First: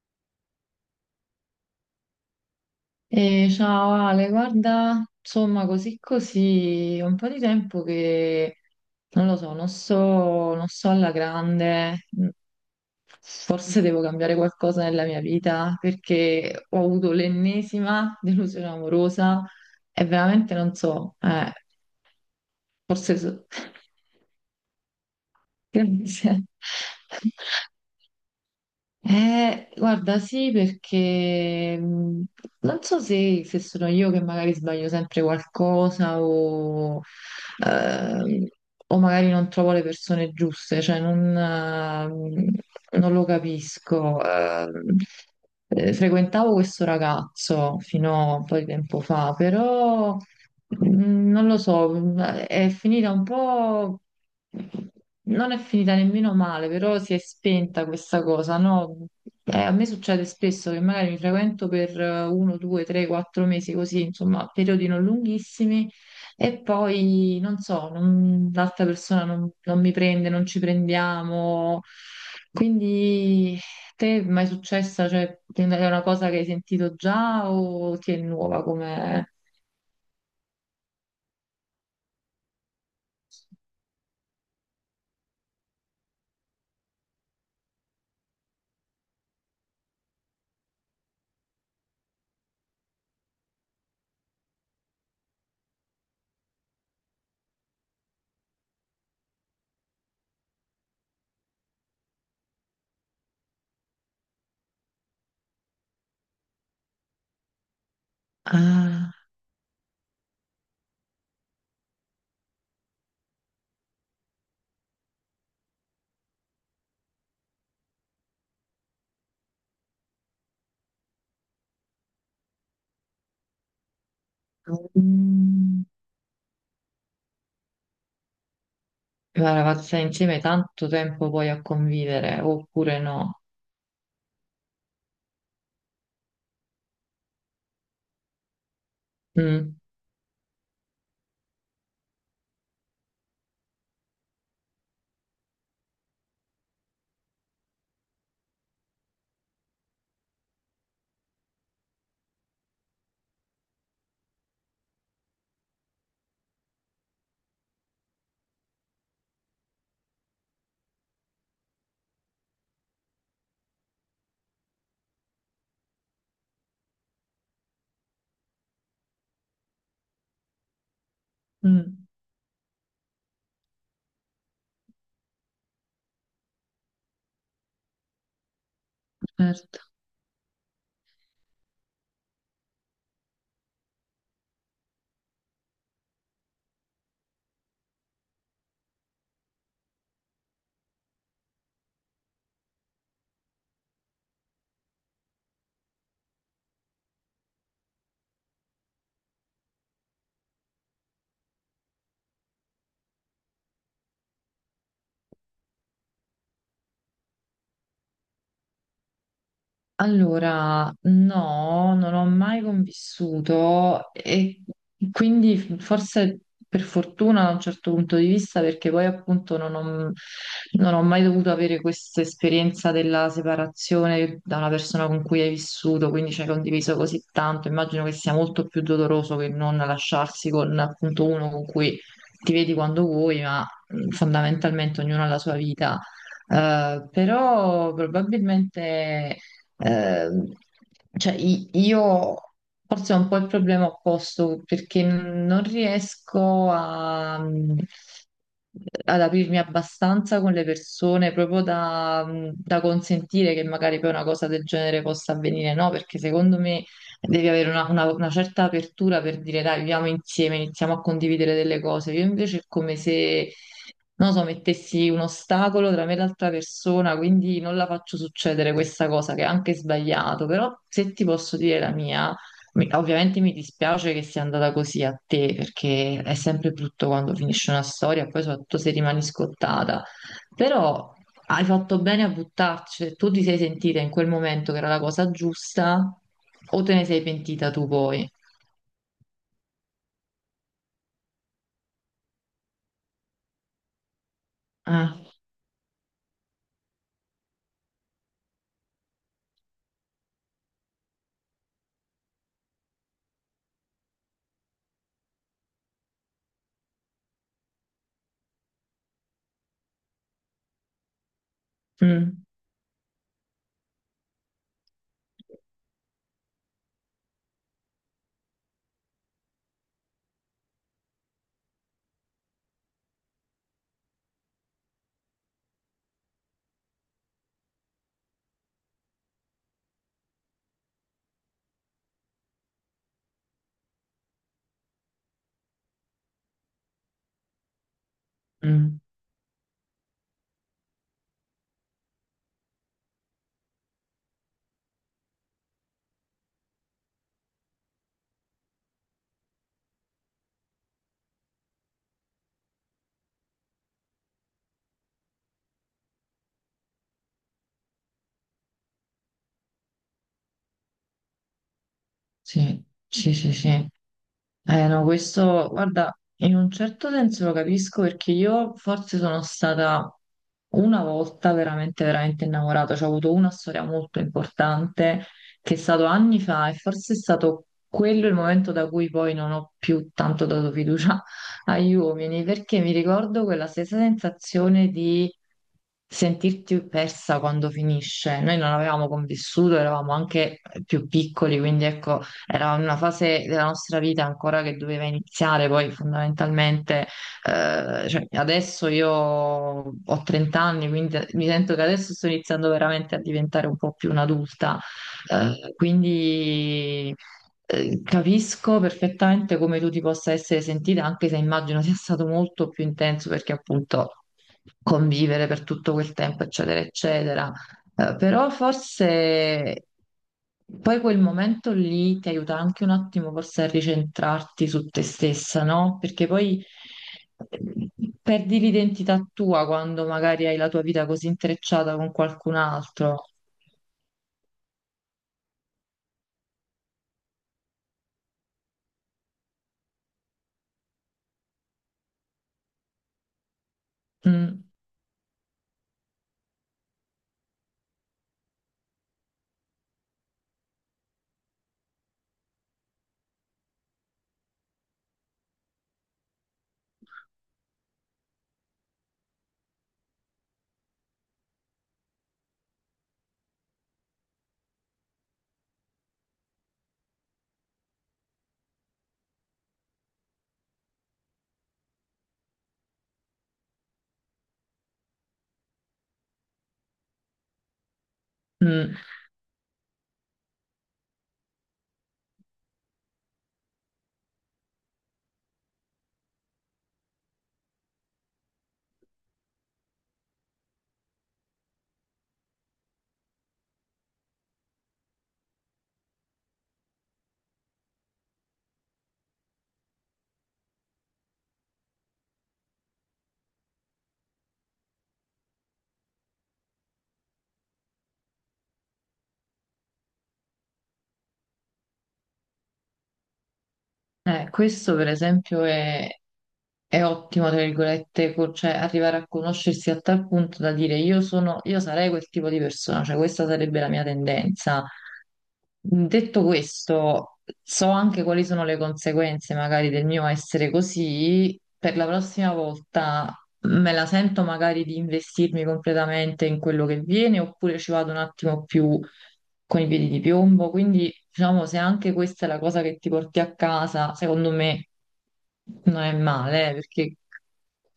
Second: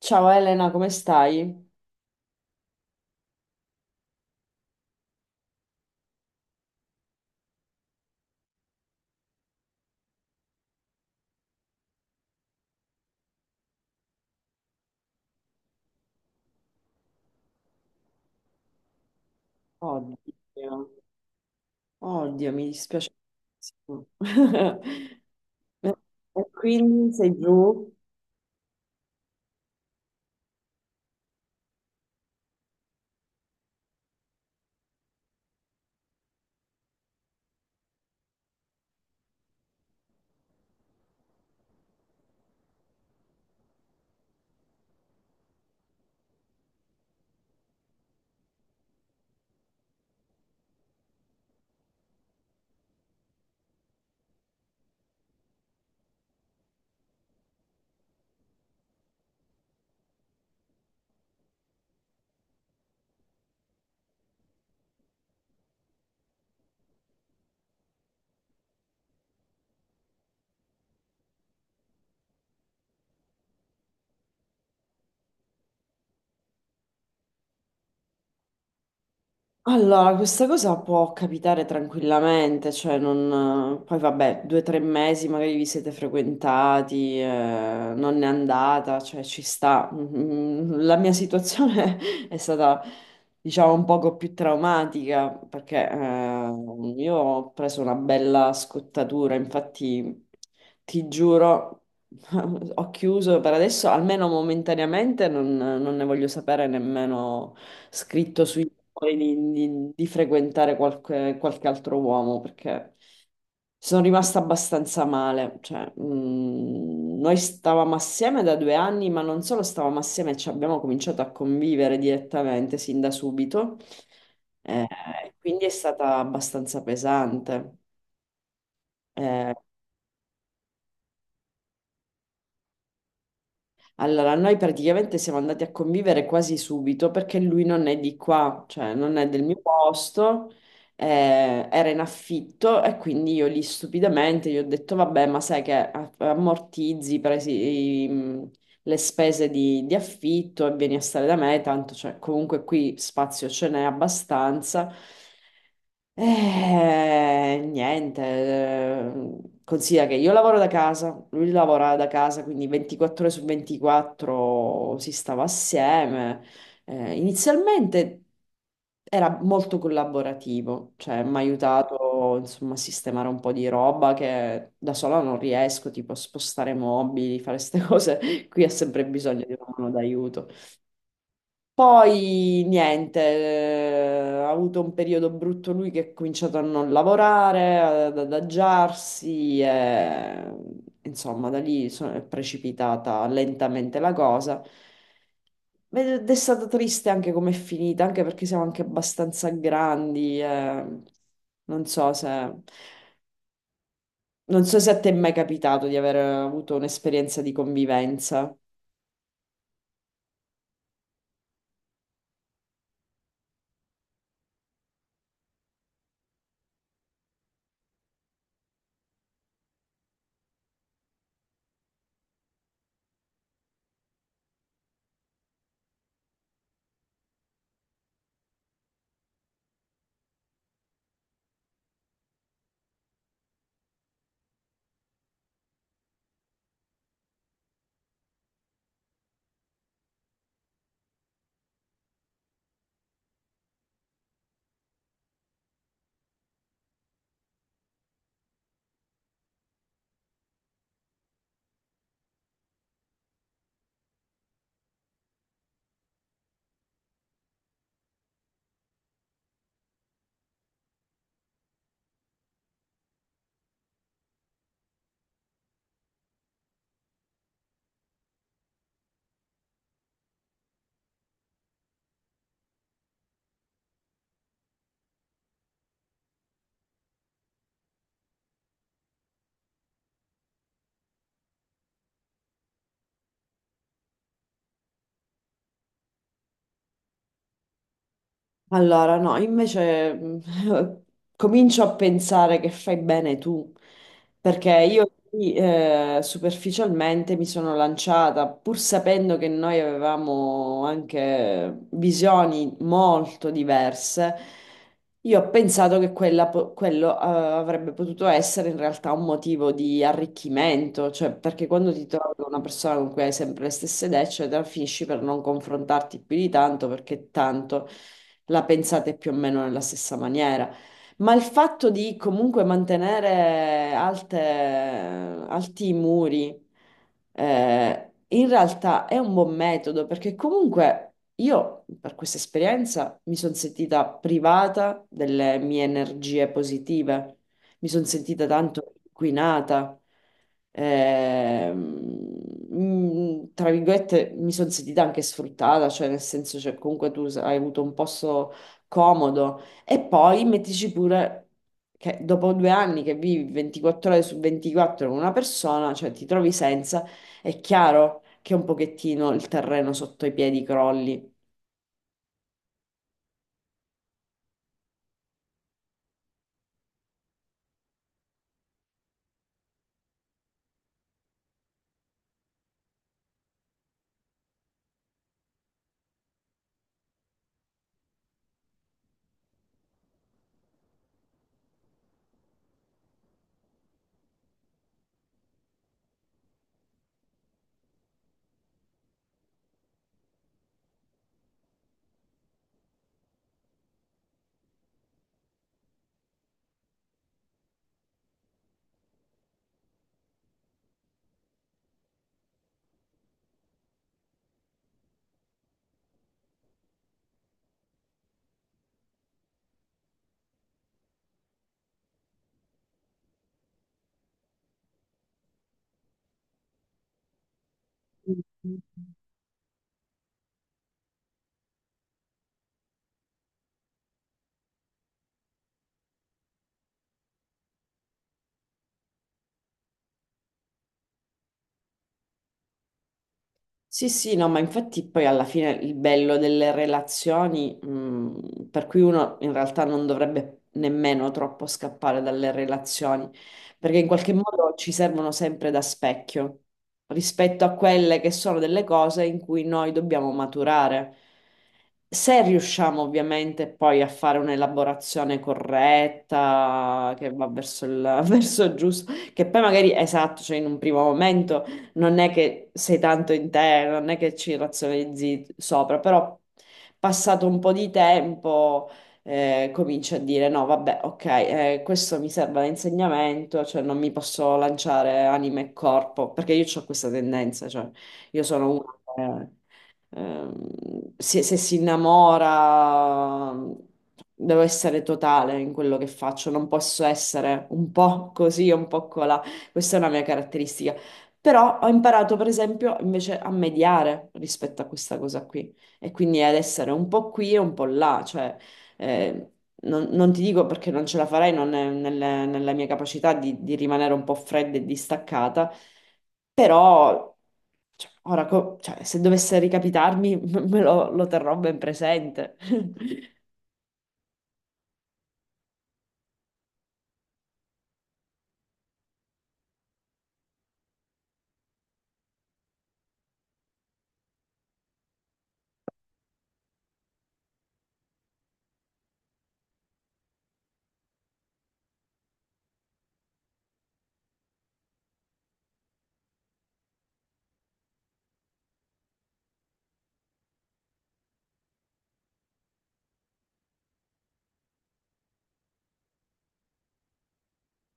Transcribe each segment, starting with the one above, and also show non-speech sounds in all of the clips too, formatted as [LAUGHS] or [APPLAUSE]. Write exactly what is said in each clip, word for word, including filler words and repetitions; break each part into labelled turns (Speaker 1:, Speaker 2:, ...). Speaker 1: Ciao Elena, come stai?
Speaker 2: Eh, ciao Ale, guarda, insomma, così così, è un po' di tempo che non lo so, non so, non so alla grande, mm, forse devo cambiare qualcosa nella mia vita perché ho avuto l'ennesima [LAUGHS] delusione amorosa e veramente non
Speaker 1: Oddio,
Speaker 2: so, eh,
Speaker 1: oddio, mi dispiace
Speaker 2: forse so-
Speaker 1: tantissimo. [LAUGHS]
Speaker 2: [LAUGHS]
Speaker 1: E
Speaker 2: Grazie.
Speaker 1: quindi sei giù?
Speaker 2: Eh, guarda, sì, perché mh, non so se, se sono io che magari sbaglio sempre qualcosa o, ehm, o magari non trovo le persone giuste, cioè non, ehm, non lo capisco. Ehm, eh, frequentavo questo ragazzo fino a un po' di tempo fa, però. Mm, Non lo so, è finita un po', non è finita nemmeno male, però si è spenta questa cosa, no? Eh, a me succede spesso che magari mi frequento per eh, uno, due, tre, quattro mesi così, insomma, periodi non lunghissimi e poi, non so, non- l'altra persona non, non mi prende, non ci prendiamo. Quindi, te è mai successa? Cioè, è una cosa che hai sentito già o ti è nuova come?
Speaker 1: Allora, questa cosa può capitare tranquillamente, cioè non... Poi vabbè, due o tre mesi magari vi siete frequentati, eh, non è andata, cioè ci sta. Mm, la mia situazione [LAUGHS] è stata, diciamo, un poco più traumatica perché eh, io ho preso una bella scottatura, infatti ti giuro. [LAUGHS] Ho chiuso per adesso, almeno momentaneamente, non, non ne voglio sapere nemmeno scritto sui
Speaker 2: Ah.
Speaker 1: muri di, di- di frequentare qualche, qualche altro uomo perché sono rimasta abbastanza male. Cioè, mm, noi stavamo assieme da due anni, ma non solo stavamo assieme, ci abbiamo cominciato a convivere direttamente sin da subito. Eh, quindi è
Speaker 2: Mm.
Speaker 1: stata abbastanza pesante. Eh,
Speaker 2: La ragazza insieme tanto tempo poi a convivere, oppure no?
Speaker 1: Allora, noi praticamente siamo andati a convivere quasi subito perché lui non è di qua, cioè non è del mio
Speaker 2: Mm.
Speaker 1: posto, eh, era in affitto e quindi io lì stupidamente gli ho detto, vabbè, ma sai che a- ammortizzi presi, i- le spese di, di affitto e vieni a stare da me, tanto cioè, comunque qui spazio ce n'è abbastanza. Eh, niente, eh, considera che io lavoro da casa, lui lavora da casa, quindi ventiquattro ore su ventiquattro si stava assieme. Eh, inizialmente era molto collaborativo, cioè mi ha
Speaker 2: Mm,
Speaker 1: aiutato insomma a sistemare un po' di roba che da sola non riesco, tipo a spostare mobili, fare queste cose. [LAUGHS] Qui ha sempre bisogno di una
Speaker 2: certo.
Speaker 1: mano d'aiuto. Poi niente, eh, ha avuto un periodo brutto lui che ha cominciato a non lavorare, ad adagiarsi, e, insomma da lì so- è precipitata lentamente la cosa. Ed è stata triste anche come è finita, anche perché siamo anche abbastanza grandi. Eh. Non so se... non so se a te è mai capitato di aver avuto un'esperienza di convivenza.
Speaker 2: Allora, no, non ho mai convissuto e quindi forse per fortuna da un certo punto di vista, perché poi appunto non ho, non ho mai dovuto avere questa esperienza della separazione da una persona con cui hai vissuto, quindi ci hai condiviso così tanto, immagino che sia molto più doloroso che non lasciarsi con appunto uno con cui ti vedi quando vuoi, ma mh, fondamentalmente ognuno ha la sua vita. Eh, però probabilmente, Ehm, cioè, i- io forse ho un po' il problema opposto perché non riesco a, ad aprirmi abbastanza con le persone proprio da, da consentire che magari poi una cosa del genere possa avvenire, no? Perché secondo me devi avere una, una- una certa apertura per dire dai, viviamo insieme, iniziamo a condividere delle cose. Io invece è come se, non so, mettessi un ostacolo tra me e l'altra persona, quindi non la faccio succedere questa cosa che è anche sbagliato, però se ti posso dire la mia, mi- ovviamente mi dispiace che sia andata così a te, perché è sempre brutto quando finisce una storia, poi soprattutto se rimani scottata. Però hai fatto bene a buttarci, se tu ti sei sentita in quel momento che era la cosa giusta, o te ne sei pentita tu poi?
Speaker 1: Allora, no, invece mm, [LAUGHS] comincio a pensare che fai bene tu, perché io
Speaker 2: Ah,
Speaker 1: lì, eh, superficialmente mi sono lanciata, pur sapendo che noi avevamo anche visioni molto diverse, io ho pensato che quella po- quello, eh, avrebbe potuto essere in realtà un motivo di arricchimento, cioè perché quando ti trovi
Speaker 2: mm,
Speaker 1: con una persona con cui hai sempre le stesse idee, eccetera, finisci per non confrontarti più di tanto perché tanto la pensate più o meno nella stessa maniera. Ma il fatto di comunque mantenere alte- alti i muri, eh, in realtà è un buon metodo perché comunque io per questa esperienza mi sono sentita privata delle mie energie positive, mi sono sentita tanto
Speaker 2: mm,
Speaker 1: inquinata, ehm, mm, tra virgolette mi sono sentita anche sfruttata, cioè nel senso cioè, comunque tu s- hai avuto un posto comodo e poi mettici pure che dopo due anni che vivi ventiquattro ore su ventiquattro con una persona, cioè ti trovi senza, è chiaro che un pochettino il terreno sotto i piedi crolli.
Speaker 2: sì, sì, sì, sì. Eh no, questo, guarda, in un certo senso lo capisco perché io forse sono stata una volta veramente, veramente innamorata, cioè ho avuto una storia molto importante che è stato anni fa e forse è stato quello il momento da cui poi non ho più tanto dato fiducia [LAUGHS] agli uomini, perché mi ricordo quella stessa sensazione di sentirti persa quando finisce. Noi non avevamo convissuto, eravamo anche più piccoli, quindi ecco, era una fase della nostra vita ancora che doveva iniziare, poi fondamentalmente, eh, cioè, adesso io ho trenta anni, quindi mi sento che adesso sto iniziando veramente a diventare un po' più un'adulta, eh, quindi. eh, Capisco perfettamente come tu ti possa essere sentita, anche se immagino sia stato molto più intenso perché appunto convivere per tutto quel tempo, eccetera, eccetera. Eh, Però forse poi quel momento lì ti aiuta anche un attimo forse a ricentrarti su te stessa, no? Perché poi eh, perdi l'identità tua quando magari hai la tua vita così intrecciata con qualcun altro.
Speaker 1: Sì, sì, no, ma infatti poi alla fine il bello delle relazioni, mh, per cui uno in realtà non dovrebbe nemmeno troppo scappare dalle relazioni, perché in qualche
Speaker 2: Mm,
Speaker 1: modo ci servono sempre da specchio rispetto a quelle che sono delle cose in cui noi dobbiamo maturare. Se riusciamo ovviamente poi a fare un'elaborazione corretta che va verso il, [LAUGHS] verso il giusto, che poi magari esatto, cioè in un primo momento non è che sei tanto in te, non è che ci razionalizzi sopra, però passato un po' di tempo eh, cominci a dire no, vabbè, ok, eh, questo mi serve da insegnamento, cioè non mi posso lanciare anima e corpo, perché io ho questa tendenza, cioè io sono
Speaker 2: mm.
Speaker 1: una... eh, ehm, se, se si innamora, devo essere totale in quello che faccio, non posso essere un po' così o un po' colà. Questa è una mia caratteristica. Però ho imparato, per esempio, invece a mediare rispetto a questa cosa qui e quindi ad essere un po' qui e un po' là, cioè eh, non, non ti dico perché non ce la farei, non è nelle- nella mia capacità di, di rimanere un po' fredda e distaccata, però cioè, ora, co- cioè, se dovesse ricapitarmi, [LAUGHS] me lo, lo terrò ben presente. [LAUGHS]
Speaker 2: Eh, questo per esempio è, è ottimo, tra virgolette, co- cioè arrivare a conoscersi a tal punto da dire io sono, io sarei quel tipo di persona, cioè questa sarebbe la mia tendenza. Mm, Detto questo, so anche quali sono le conseguenze magari del mio essere così, per la prossima volta me la sento magari di investirmi completamente in quello che viene oppure ci vado un attimo più con i piedi di piombo. Quindi, diciamo, se anche questa è la cosa che ti porti a casa, secondo me non è male, eh, perché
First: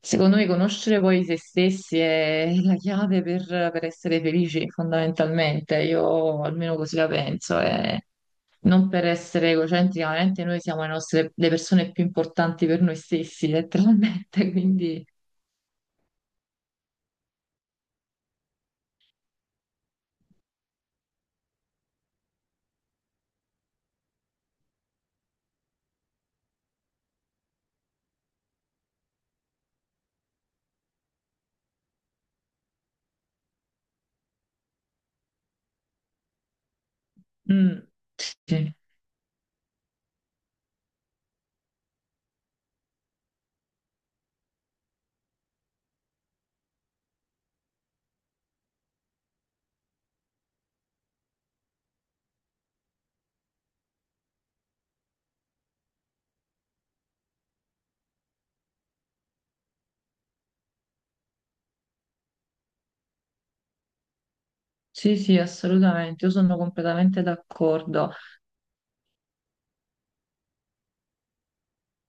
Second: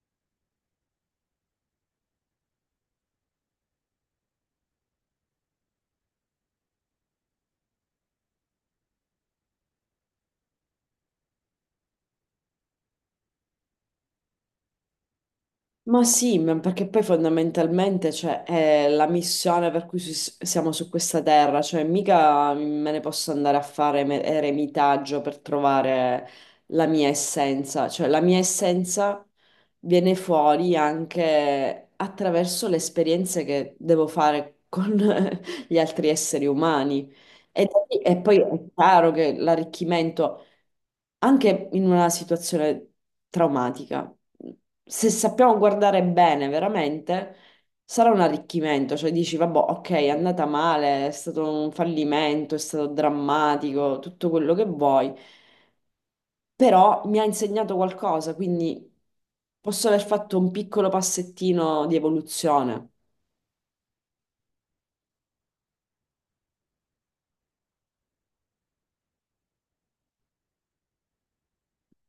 Speaker 2: secondo me conoscere poi se stessi è la chiave per, per essere felici, fondamentalmente. Io almeno così la penso. E... Non per essere egocentrica, veramente noi siamo le nostre- le persone più importanti per noi stessi, letteralmente, [LAUGHS] quindi.
Speaker 1: Ma sì, ma perché poi fondamentalmente cioè, è la missione per cui si- siamo su questa terra, cioè mica me ne posso andare a fare me- eremitaggio per trovare la mia essenza, cioè la mia essenza viene fuori anche attraverso le esperienze che devo fare con [LAUGHS] gli altri esseri umani. E, da
Speaker 2: Mm,
Speaker 1: lì- e
Speaker 2: sì,
Speaker 1: poi è
Speaker 2: sì,
Speaker 1: chiaro che l'arricchimento anche in una situazione traumatica, se sappiamo guardare bene veramente, sarà un arricchimento, cioè dici, vabbè, ok, è andata male, è stato un fallimento, è stato drammatico, tutto quello che vuoi, però mi ha insegnato qualcosa, quindi posso aver fatto un piccolo passettino di evoluzione.
Speaker 2: sì, sì, assolutamente, io sono completamente d'accordo.